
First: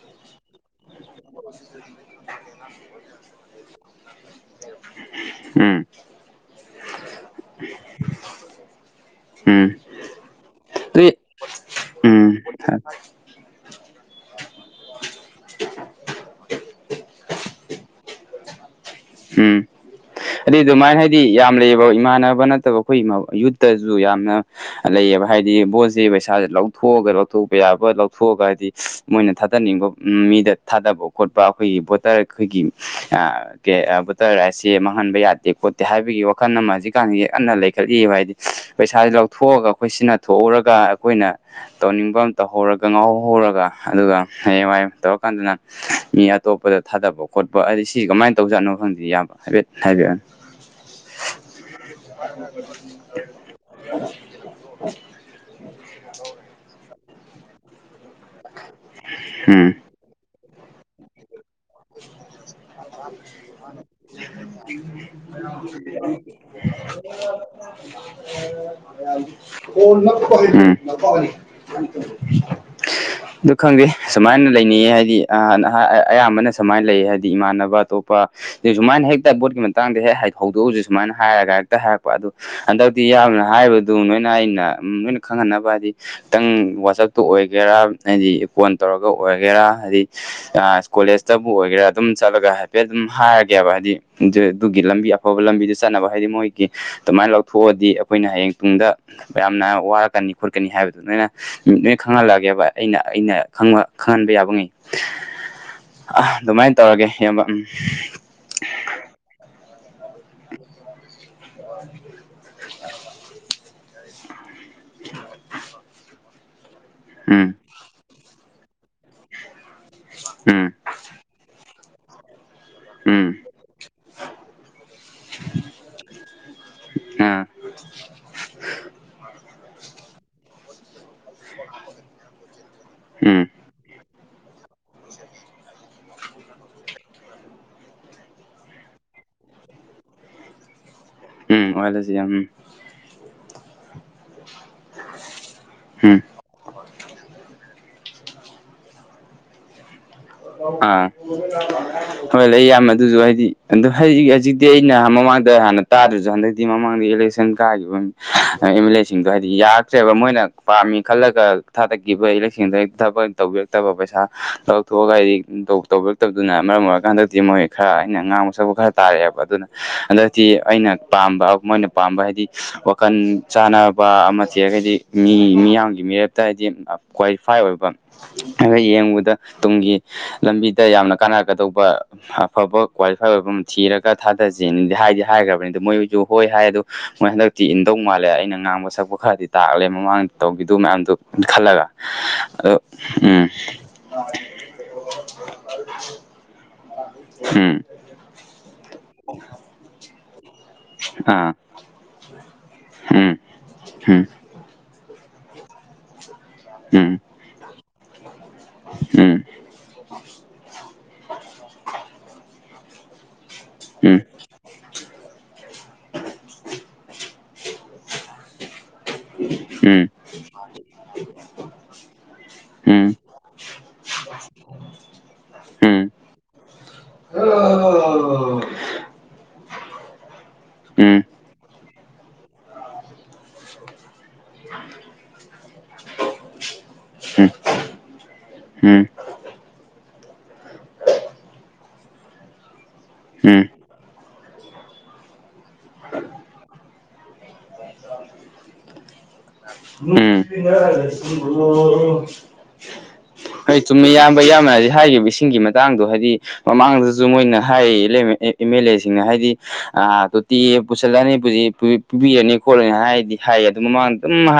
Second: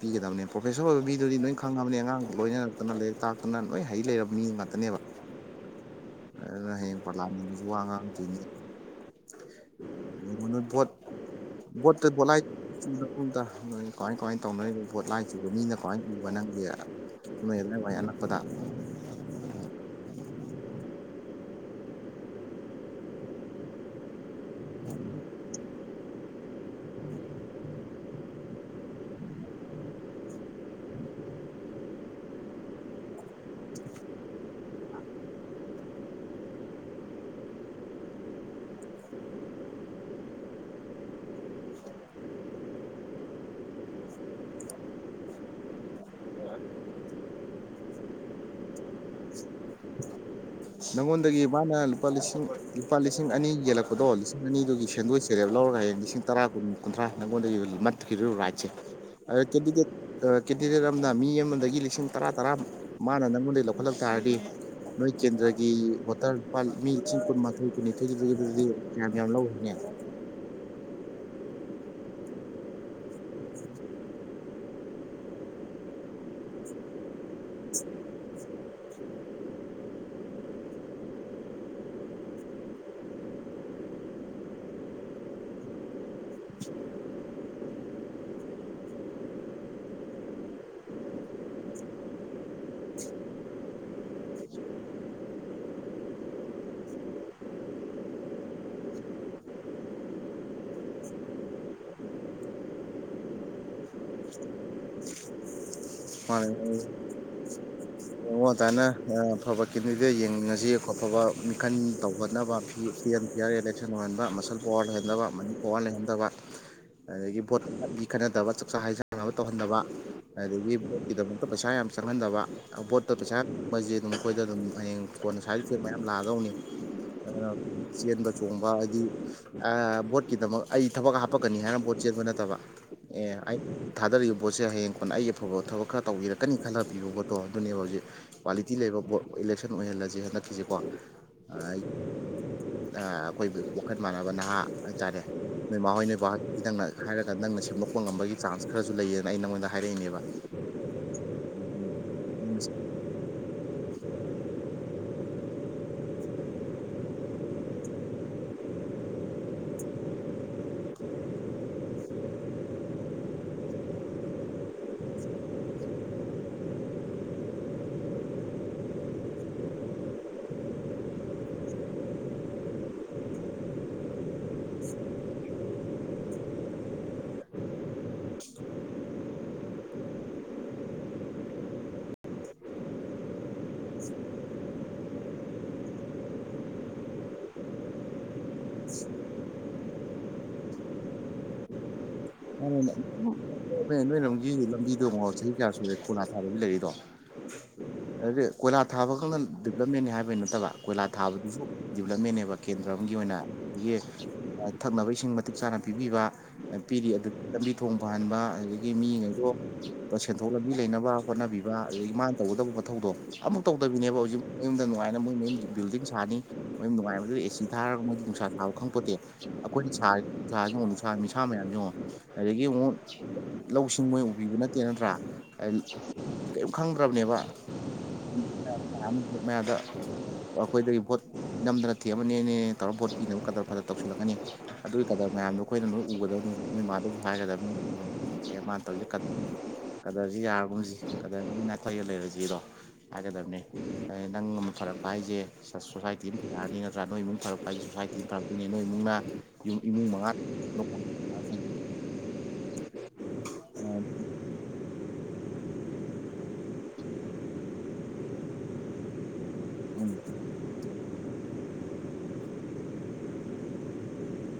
ꯄꯤꯒꯗꯕꯅꯤ ꯄ꯭ꯔꯣꯐꯦꯁꯔ ꯑꯣꯏꯕ ꯃꯤꯗꯨꯗꯤ ꯂꯣꯏ ꯈꯪꯉꯕꯅꯤ ꯑꯉꯥꯡ ꯂꯣꯏꯅꯔꯛꯇꯅ ꯂꯥꯏꯔꯤꯛ ꯇꯥꯛꯇꯅ ꯂꯣꯏ ꯍꯩ ꯂꯩꯔꯕꯅꯤ ꯃꯤ ꯉꯥꯛꯇꯅꯦꯕ
ꯎꯝ
ꯑꯗꯨꯅ ꯍꯌꯦꯡ ꯄꯔꯂꯥꯌꯥꯃꯦꯟꯇ ꯋꯥ ꯉꯥꯡꯉꯛꯇꯣꯏꯅꯤ
ꯎꯝ
[unintelligible] ꯕꯣꯠ
ꯎꯝ
ꯕꯣꯠꯂꯥꯢ ꯎꯝꯇ ꯀꯃꯥꯏ ꯀꯃꯥꯏ ꯇꯧꯅꯔꯤꯕ ꯕꯣꯠꯂꯥꯢ ꯆꯨꯕ ꯃꯤꯅ ꯀꯃꯥꯏ ꯎꯕ ꯅꯪꯗꯤ ꯅꯣꯏ ꯑꯗꯨꯋꯥꯏ ꯑꯅꯛꯄꯗ
ꯎꯝ ꯍꯥꯢꯗꯤ ꯑꯗꯨꯃꯥꯏ ꯍꯥꯏꯗꯤ ꯌꯥꯝ ꯂꯩꯌꯦꯕ ꯏꯃꯥꯟꯅꯕ ꯅꯠꯇꯕ ꯑꯩꯈꯣꯏ ꯏꯃꯥꯎ ꯌꯨꯠꯇꯖꯨ ꯌꯥꯝꯅ ꯂꯩꯌꯦꯕ ꯍꯥꯏꯗꯤ ꯕꯣꯠꯁꯤ ꯄꯩꯁꯥꯖꯦ ꯂꯧꯊꯣꯛꯑꯒ ꯂꯧꯊꯣꯛꯄ ꯌꯥꯕ ꯂꯧꯊꯣꯛꯑꯒ ꯍꯥꯏꯗꯤ ꯃꯣꯏꯅ ꯊꯥꯗꯅꯤꯡꯕ ꯃꯤꯗ ꯊꯥꯗꯕ ꯈꯣꯠꯄ ꯑꯩꯈꯣꯏꯒꯤ ꯕꯣꯇꯔ ꯑꯩꯈꯣꯏꯒꯤ ꯕꯇꯔ ꯔꯥꯏꯁꯁꯦ ꯃꯥꯡꯍꯟꯕ ꯌꯥꯗꯦ ꯈꯣꯠꯇꯦ ꯍꯥꯏꯕꯒꯤ ꯋꯥꯈꯜ ꯑꯃ ꯍꯧꯖꯤꯛꯀꯥꯟꯁꯤꯖꯤ ꯀꯟꯅ ꯂꯩꯈꯠꯂꯤꯢꯕ ꯍꯥꯏꯗꯤ ꯄꯩꯁꯥꯥꯁꯦ ꯂꯧꯊꯣꯛꯑꯒ ꯑꯩꯈꯣꯏ ꯁꯤꯅꯊꯣꯛꯎꯔꯒ ꯑꯩꯈꯣꯏꯅ ꯇꯧꯅꯤꯡꯕ ꯑꯃ ꯇꯧꯍꯧꯔꯒ ꯉꯥꯎꯍꯧꯔꯒ ꯑꯗꯨꯒ ꯍꯌꯦꯡꯋꯥꯏ ꯇꯧꯔꯀꯥꯟꯗꯅ ꯃꯤ ꯑꯇꯣꯞꯄꯗ ꯊꯥꯗꯕ ꯈꯣꯠꯄ ꯍꯥꯏꯗꯤ ꯁꯤ ꯀꯃꯥꯏꯅ ꯇꯧꯖꯥꯠꯅꯣ ꯈꯪꯗꯦ ꯌꯥꯝꯕ ꯍꯥꯏꯐꯦꯠ ꯍꯥꯏꯕꯤꯔꯛꯑꯣꯅꯦ
ꯅꯪꯉꯣꯟꯗꯒꯤ ꯃꯥꯅ ꯂꯨꯄꯥ ꯂꯤꯁꯤꯡ ꯂꯤꯁꯤꯡ ꯑꯅꯤ ꯌꯦꯂꯛꯄꯗꯣ ꯂꯤꯁꯤꯡ ꯑꯅꯤꯗꯨꯒꯤ ꯁꯦꯟꯗꯣꯏ ꯆꯦꯔꯦꯞ ꯂꯧꯔꯒ ꯍꯌꯦꯡ ꯂꯤꯁꯤꯡ ꯇꯔꯥ ꯀꯨꯟ ꯀꯨꯟꯊ꯭ꯔꯥ ꯅꯪꯉꯣꯟꯗꯒꯤ ꯃꯠ ꯔꯥꯏꯠꯁꯦ ꯑꯥ
ꯎꯝ
ꯀꯦꯟꯗꯤꯗꯦꯠ ꯀꯦꯟꯗꯤꯗꯦꯠ ꯑꯃꯅ ꯃꯤ ꯑꯃꯗꯒꯤ ꯂꯤꯁꯤꯡ ꯇꯔꯥ ꯇꯔꯥ ꯃꯥꯅ ꯅꯪꯉꯣꯟꯗꯒꯤ ꯂꯧꯈꯠꯂꯛ ꯇꯥꯔꯗꯤ
[unintelligible]
ꯅꯣꯏ ꯀꯦꯟꯗ꯭ꯔꯒꯤ ꯚꯣꯇꯔ ꯂꯨꯄꯥ ꯃꯤ ꯂꯤꯁꯤꯡ ꯀꯨꯟꯃꯥꯊꯣꯏ ꯀꯨꯟꯅꯤꯊꯣꯏꯗꯨꯗꯒꯤꯗꯨꯗꯤ ꯀꯌꯥꯝ ꯌꯥꯝ ꯂꯧꯈꯤꯅꯤ
ꯎꯝ [unintelligible] ꯑꯗꯨ ꯈꯪꯗꯦ ꯁꯨꯃꯥꯏꯅ ꯂꯩꯅꯩꯌꯦ ꯍꯥꯏꯗꯤꯑꯥ ꯅꯍꯥ ꯑꯌꯥꯝꯕꯅ ꯁꯨꯃꯥꯏꯅ ꯂꯩ ꯍꯥꯏꯗꯤ ꯏꯃꯥꯟꯅꯕ ꯑꯇꯣꯞꯄ ꯑꯗꯨ ꯁꯨꯃꯥꯏꯅ ꯍꯦꯛꯇ ꯕꯣꯠꯀꯤ ꯃꯇꯥꯡꯗ ꯍꯦꯛ ꯍꯥꯏꯊꯧꯗꯣꯛꯎꯁꯤ ꯁꯨꯃꯥꯏꯅ ꯍꯥꯏꯔꯒ ꯍꯦꯛꯇ ꯍꯥꯏꯔꯛꯄ ꯑꯗꯨ ꯍꯟꯗꯛꯇꯤ ꯢꯌꯥꯝꯕꯅ ꯍꯥꯏꯕꯗꯨ ꯅꯣꯏꯅ ꯑꯩꯅ ꯅꯣꯏꯅ ꯈꯪꯍꯟꯅꯕ ꯗꯤ ꯈꯤꯇꯪ ꯋꯥꯆꯞꯇ ꯑꯣꯏꯒꯦꯔꯥ ꯍꯥꯏꯗꯤ ꯐꯣꯟ ꯇꯧꯔꯒ ꯑꯣꯏꯒꯦꯔꯥ ꯍꯥꯏꯗꯤ ꯑ ꯀꯣꯂꯦꯁ ꯆꯕꯨ ꯑꯣꯏꯒꯦꯔꯥ ꯑꯗꯨꯝ ꯆꯠꯂꯒ ꯍꯥꯏꯐꯦꯠ ꯑꯗꯨꯝ ꯍꯥꯏꯔꯒꯦꯕ ꯍꯥꯏꯗꯤ ꯑꯗꯨ ꯑꯗꯨꯒꯤ ꯂꯝꯕꯤ ꯑꯐꯕ ꯂꯝꯕꯤꯗꯨ ꯆꯠꯅꯕ ꯍꯥꯏꯗꯤ ꯃꯣꯏ ꯑꯗꯨꯃꯥꯏꯅ ꯂꯧꯊꯣꯛꯑꯗꯤ ꯑꯈꯣꯏꯅ ꯍꯌꯦꯡ ꯇꯨꯡꯗ ꯌꯥꯝꯅ ꯋꯥꯔꯛꯀꯅꯤ ꯈꯣꯠꯀꯅꯤ ꯍꯥꯏꯕꯗꯨꯃꯥꯢꯅ ꯃꯤ ꯂꯣꯏ ꯈꯪꯍꯜꯂꯛꯒꯦꯕ ꯑꯩꯅ ꯑꯩꯅ ꯈꯪꯍꯟꯕ ꯌꯥꯕ ꯉꯩ ꯑ ꯑꯗꯨꯃꯥꯏꯅ ꯇꯧꯔꯒꯦ ꯢꯌꯥꯝꯕ ꯎꯝ
ꯌꯦꯡꯉꯣ ꯑꯗꯨꯃꯥꯏꯅ ꯑꯐꯕ ꯀꯦꯟꯗꯤꯗꯦꯠ ꯌꯦꯡꯉꯁꯤ ꯑꯐꯕ ꯃꯤꯈꯜ ꯇꯧꯔꯅꯕ ꯐ꯭ꯔꯤ ꯑꯦꯟ ꯐꯤꯑꯥꯔ ꯑꯦꯂꯦꯛꯁꯟ ꯑꯣꯏꯍꯟꯕ ꯃꯁꯜ ꯄꯋꯥꯔ ꯂꯩꯍꯟꯗꯕ ꯃꯅꯤ ꯄꯋꯥꯔ ꯂꯩꯍꯟꯗꯕ ꯑꯗꯒꯤ
ꯎꯝ
ꯚꯣꯠꯀꯤ ꯃꯤ ꯈꯠꯅꯗꯕ ꯆꯥꯛꯆꯥ ꯍꯩꯖꯥꯅꯕ ꯇꯧꯍꯟꯗꯕ
ꯎꯝ
ꯑꯗꯒꯤ ꯀꯤꯗꯃꯛꯇ ꯄꯩꯁꯥ ꯌꯥꯝ ꯆꯪꯍꯟꯗꯕ ꯕꯣꯠꯇ
ꯎꯝ
ꯄꯩꯁꯥ ꯃꯖꯦ ꯑꯗꯨꯝ ꯑꯩꯈꯣꯏꯗ ꯑꯗꯨꯝ ꯍꯌꯦꯡ ꯀꯣꯟꯅ ꯁꯥꯏꯠ ꯏꯐꯦꯛ ꯃꯌꯥꯝ ꯂꯥꯛꯗꯧꯅꯤ
ꯎꯝ ꯑꯥ
[unintelligible] ꯆꯦꯟꯕ ꯆꯣꯡꯕ ꯍꯥꯏꯗꯤ ꯑꯥ ꯕꯣꯠꯀꯤꯗꯃꯛ ꯑꯩ ꯊꯕꯛ ꯍꯥꯞꯄꯛꯀꯅꯤ ꯍꯥꯏꯅ ꯕꯣꯠ ꯆꯦꯟꯕ ꯅꯠꯇꯕ ꯑꯦ
ꯎꯝ
ꯑꯩ ꯊꯥꯗꯔꯤꯕ ꯕꯣꯠꯁꯦ ꯍꯌꯦꯡ ꯐꯅ ꯑꯩꯒꯤ ꯑꯐꯕ ꯊꯕꯛ ꯈꯔ ꯇꯧꯕꯤꯔꯛꯀꯅꯤ ꯈꯜꯂ ꯄꯤꯕ ꯕꯣꯠꯇꯣ ꯑꯗꯨꯅꯦꯕ ꯍꯨꯖꯤꯛ ꯀ꯭ꯋꯥꯂꯤꯇꯤ ꯂꯩꯕ ꯕꯣ ꯏꯂꯦꯛꯁꯟ ꯑꯣꯏꯍꯜꯂꯁꯦ ꯍꯟꯗꯛꯀꯤꯁꯦꯀꯣ
ꯎꯝ ꯑꯣꯏꯍꯜꯂꯖꯦ ꯌꯥꯝ
ꯑꯥ ꯑꯈꯣꯏꯕꯨ ꯋꯥꯈꯟ ꯃꯥꯟꯅꯕ ꯅꯍꯥ ꯇꯥꯔꯦ ꯅꯣꯏꯃꯥꯍꯣꯏ
ꯎꯝ
ꯅꯣꯏꯕꯥ [unintelligible] ꯅꯪꯅ ꯍꯥꯏꯔꯒ ꯅꯪꯅ ꯁꯦꯝ ꯄ ꯉꯝꯕꯒꯤ ꯆꯥꯟꯁ ꯈꯔꯁꯨ ꯂꯩꯌꯦꯅ ꯑꯩ ꯅꯉꯣꯟꯗ ꯍꯥꯏꯔꯛꯏꯅꯦꯕ
ꯑꯥ ꯍꯣꯏ ꯂꯩ ꯌꯥꯝ ꯑꯗꯨꯁꯨ ꯍꯥꯏꯗꯤ ꯑꯗꯨꯝ ꯍꯥꯋꯦꯡ ꯍꯖꯤꯛꯇꯤ ꯑꯩꯅ ꯃꯃꯥꯡꯗ ꯍꯥꯟꯅ ꯇꯥꯗ꯭ꯔꯁꯨ ꯍꯟꯗꯛꯇꯤ ꯃꯃꯥꯡꯗ ꯏꯂꯦꯛꯁꯟ ꯀꯥꯒꯤꯕ ꯑꯦꯝ ꯑꯦꯜ ꯑꯦ ꯁꯤꯡꯗꯣ ꯍꯥꯏꯗꯤ ꯌꯥꯔꯛꯇ꯭ꯔꯦꯕ ꯃꯣꯏꯅ ꯄꯥꯝꯃꯤ ꯈꯜꯂꯒ ꯊꯥꯗꯒꯤꯕ [unintelligible] ꯊꯕꯛ ꯇꯧꯕꯤꯔꯛꯇꯕ ꯄꯩꯁꯥ [unintelligible] ꯊꯣꯛꯑꯒ ꯑꯩ ꯗꯣꯛ ꯇꯧꯕꯤꯔꯛꯇꯕꯗꯨꯅ ꯃꯔꯝ ꯑꯣꯏꯔꯀꯥꯟꯗꯗꯤ ꯃꯣꯏ ꯈꯔ ꯑꯩꯅ ꯉꯥꯡꯕ ꯁꯛꯄ ꯈꯔ ꯇꯥꯔꯛꯑꯦꯕ ꯑꯗꯨꯅ ꯍꯟꯗꯛꯇꯤ ꯑꯩꯅ ꯄꯥꯝꯕ ꯃꯣꯏꯅ ꯄꯥꯝꯕ ꯍꯥꯏꯗꯤ ꯋꯥꯈꯜ ꯆꯥꯟꯅꯕ ꯑꯃ ꯊꯤꯔꯒꯗꯤ ꯃꯤ ꯃꯤꯌꯥꯝꯒꯤ ꯃꯤꯔꯦꯞꯇ ꯍꯥꯏꯗꯤ ꯀ꯭ꯋꯥꯂꯤꯐꯥꯏ ꯑꯣꯏꯕ [unintelligible] ꯅ ꯌꯦꯡꯕꯗ ꯇꯨꯡꯒꯤ ꯂꯝꯕꯤꯗ ꯌꯥꯝꯅ ꯀꯥꯟꯅꯔꯛꯀꯗꯧꯕ ꯑꯐꯕ ꯀ꯭ꯋꯥꯂꯤꯐꯥꯏ ꯑꯣꯏꯕ ꯑꯃ ꯊꯤꯔꯒ ꯊꯥꯗꯖꯤꯅꯗꯤ ꯍꯥꯏꯗꯤ ꯍꯥꯏꯈ꯭ꯔꯕꯅꯤ ꯑꯗꯨ ꯃꯣꯏꯁꯨ ꯍꯣꯏ ꯍꯥꯏ ꯑꯗꯨ ꯃꯣꯏ ꯍꯟꯗꯛ ꯇꯤ ꯏꯟꯗꯧ ꯃꯥꯜꯂꯦ ꯑꯩꯅ ꯉꯥꯡꯕ ꯁꯛꯄ ꯈꯔꯗꯤ ꯇꯥꯛꯂꯦ ꯃꯃꯥꯡꯗ ꯇꯧꯈꯤꯗꯨ ꯃꯌꯥꯝꯗꯨ ꯈꯜꯂꯒ ꯑꯗꯨ ꯎꯝ
ꯍꯣꯏ ꯅꯣꯏꯔꯣꯝꯒꯤ ꯂꯝꯕꯤꯗꯣ ꯌꯦꯡꯎ ꯆꯍꯤ ꯀꯌꯥ ꯁꯨꯔꯦ ꯀꯣꯏꯂꯥ ꯊꯥꯗꯕꯤ ꯂꯩꯔꯤꯗꯣ
ꯎꯝ
[unintelligible] ꯀꯣꯏꯂꯥ ꯊꯥꯕꯈꯛꯅ ꯗꯤꯕ꯭ꯂꯞꯃꯦꯟꯅꯤ ꯍꯥꯏꯕꯩ ꯅꯠꯇꯕ ꯀꯣꯏꯂꯥ
ꯑꯥ
ꯊꯥꯕꯗꯨꯁꯨ ꯗꯤꯕ꯭ꯂꯞꯃꯦꯟꯅꯦꯕ ꯀꯦꯟꯗ꯭ꯔ ꯑꯝꯒꯤ
ꯎꯝ
ꯑꯣꯏꯅ ꯌꯦ
ꯎꯝ
ꯊꯛꯅꯕ ꯏꯁꯤꯡ ꯃꯇꯤꯛ ꯆꯥꯅ ꯄꯤꯕꯤꯕ
ꯎꯝ
ꯄꯤꯔꯤ ꯑꯗꯨ ꯂꯝꯕꯤ ꯊꯣꯡ ꯐꯍꯟꯕ ꯑꯗꯨꯗꯒꯤ
ꯎꯝ
ꯃꯤꯉꯩꯗꯣ ꯁꯦꯟꯊꯣꯛ ꯂꯝꯕꯤ ꯂꯩꯅꯕ ꯍꯣꯠꯅꯕꯤꯕ ꯑꯗꯒꯤ ꯃꯥꯅ ꯇꯧꯒꯗꯕ ꯃꯊꯧꯗꯣ ꯑꯝꯕꯧ ꯇꯧꯗꯕꯤꯅꯦꯕ
ꯎꯝ
ꯍꯧꯖꯤꯛ ꯃꯌꯨꯝꯗ ꯅꯨꯡꯉꯥꯏꯅ ꯃꯣꯏ ꯃꯣꯏ ꯃꯌꯨꯝꯌ ꯃꯤꯕꯤꯜꯗꯤꯡ ꯁꯥꯅꯤ ꯃꯣꯏ ꯅꯨꯡꯉꯥꯏꯕꯗ ꯑꯦꯁꯤ ꯊꯥꯔꯒ ꯃꯣꯏꯗꯤ ꯅꯨꯡꯁꯥ ꯁꯥꯕ ꯈꯪꯄꯣꯠꯇꯦ
ꯎꯝ ꯎꯝ ꯎꯝ
ꯑꯩꯈꯣꯏꯗꯤ ꯁꯥꯔꯤ ꯁꯥꯔꯤꯕ ꯅꯨꯡꯁꯥ ꯅꯤꯁꯥ ꯃꯌꯥꯝꯁꯤ ꯌꯦꯡꯉꯨ ꯑꯗꯒꯤ ꯑꯃꯨꯛ
ꯎꯝ
ꯂꯧꯁꯤꯡ ꯃꯣꯏ ꯎꯕꯤꯕ ꯅꯠꯇꯦ ꯅꯠꯇ꯭ꯔꯥ [unintelligible]
ꯎꯝ
ꯀꯏꯝ ꯈꯪꯗ꯭ꯔꯕꯅꯦꯕ [unintelligible] ꯃꯌꯥꯗ ꯑꯩꯈꯣꯏꯗꯒꯤ ꯚꯣꯠ ꯅꯝꯗꯅ ꯊꯦꯝꯃꯅꯦꯅꯦ ꯇꯧꯔꯒ ꯚꯣꯠ ꯄꯤꯅꯕ ꯀꯗꯔ ꯐꯥꯗꯔ ꯇꯧꯁꯤꯜꯂꯛꯀꯅꯤ ꯑꯗꯨꯏ ꯀꯗꯔ ꯃꯌꯥꯝꯗꯣ ꯑꯩꯈꯣꯏꯅ ꯂꯣꯏ ꯎꯒꯗꯧꯗꯨ ꯅꯣꯏ ꯃꯥꯗꯨ ꯍꯥꯏꯒꯗꯧꯅꯤ ꯑꯦ ꯃꯥ ꯇꯧꯔꯤꯖꯦ ꯀꯗꯔ ꯀꯗꯔꯖꯤ ꯌꯥꯔꯒꯨꯝꯖꯤ ꯀꯗꯔꯗꯩꯩ ꯅꯥꯊꯩꯔ ꯂꯩꯔꯖꯤꯗꯣ ꯍꯥꯏꯒꯗꯕꯅꯦ ꯅꯪ ꯑꯃ ꯐꯥꯔꯛꯄ ꯍꯥꯏꯖꯦ [unintelligible] ꯅꯠꯇ꯭ꯔꯥ ꯅꯣꯏ ꯏꯃꯨꯡ ꯐꯔꯛꯄ ꯍꯥꯏꯖꯦ ꯁꯣꯁꯥꯏꯇꯤ [unintelligible] ꯅꯣꯏ ꯏꯃꯨꯡꯅ ꯌꯨꯝ ꯏꯃꯨꯡ ꯃꯉꯥ
[inaudible] ꯍꯩ ꯆꯨꯝꯅ [unintelligible] ꯏꯌꯥꯝꯕꯅ ꯍꯥꯏꯈꯤꯕ ꯏꯁꯤꯡꯒꯤ ꯃꯇꯥꯡꯗꯣ ꯍꯥꯏꯗꯤ ꯃꯃꯥꯡꯗꯖꯨ ꯃꯣꯏꯅ ꯍꯥꯏꯌꯦ ꯑꯦꯝ ꯑꯦꯜ ꯑꯦꯝ ꯃꯦꯜꯂꯦꯁꯤꯡꯅ ꯍꯥꯏꯗꯤ ꯑ ꯇꯣ ꯇꯤ ꯄꯨꯁꯜꯂꯅꯤ ꯄꯨꯖꯤ ꯄꯨ ꯄꯨꯕꯤꯒꯅꯤ ꯈꯣꯠꯂꯅꯤ ꯍꯥꯏꯔꯗꯤ ꯍꯥꯏꯌꯦ ꯑꯗꯨ ꯃꯃꯥꯡꯗ ꯑꯗꯨꯝ ꯍꯥ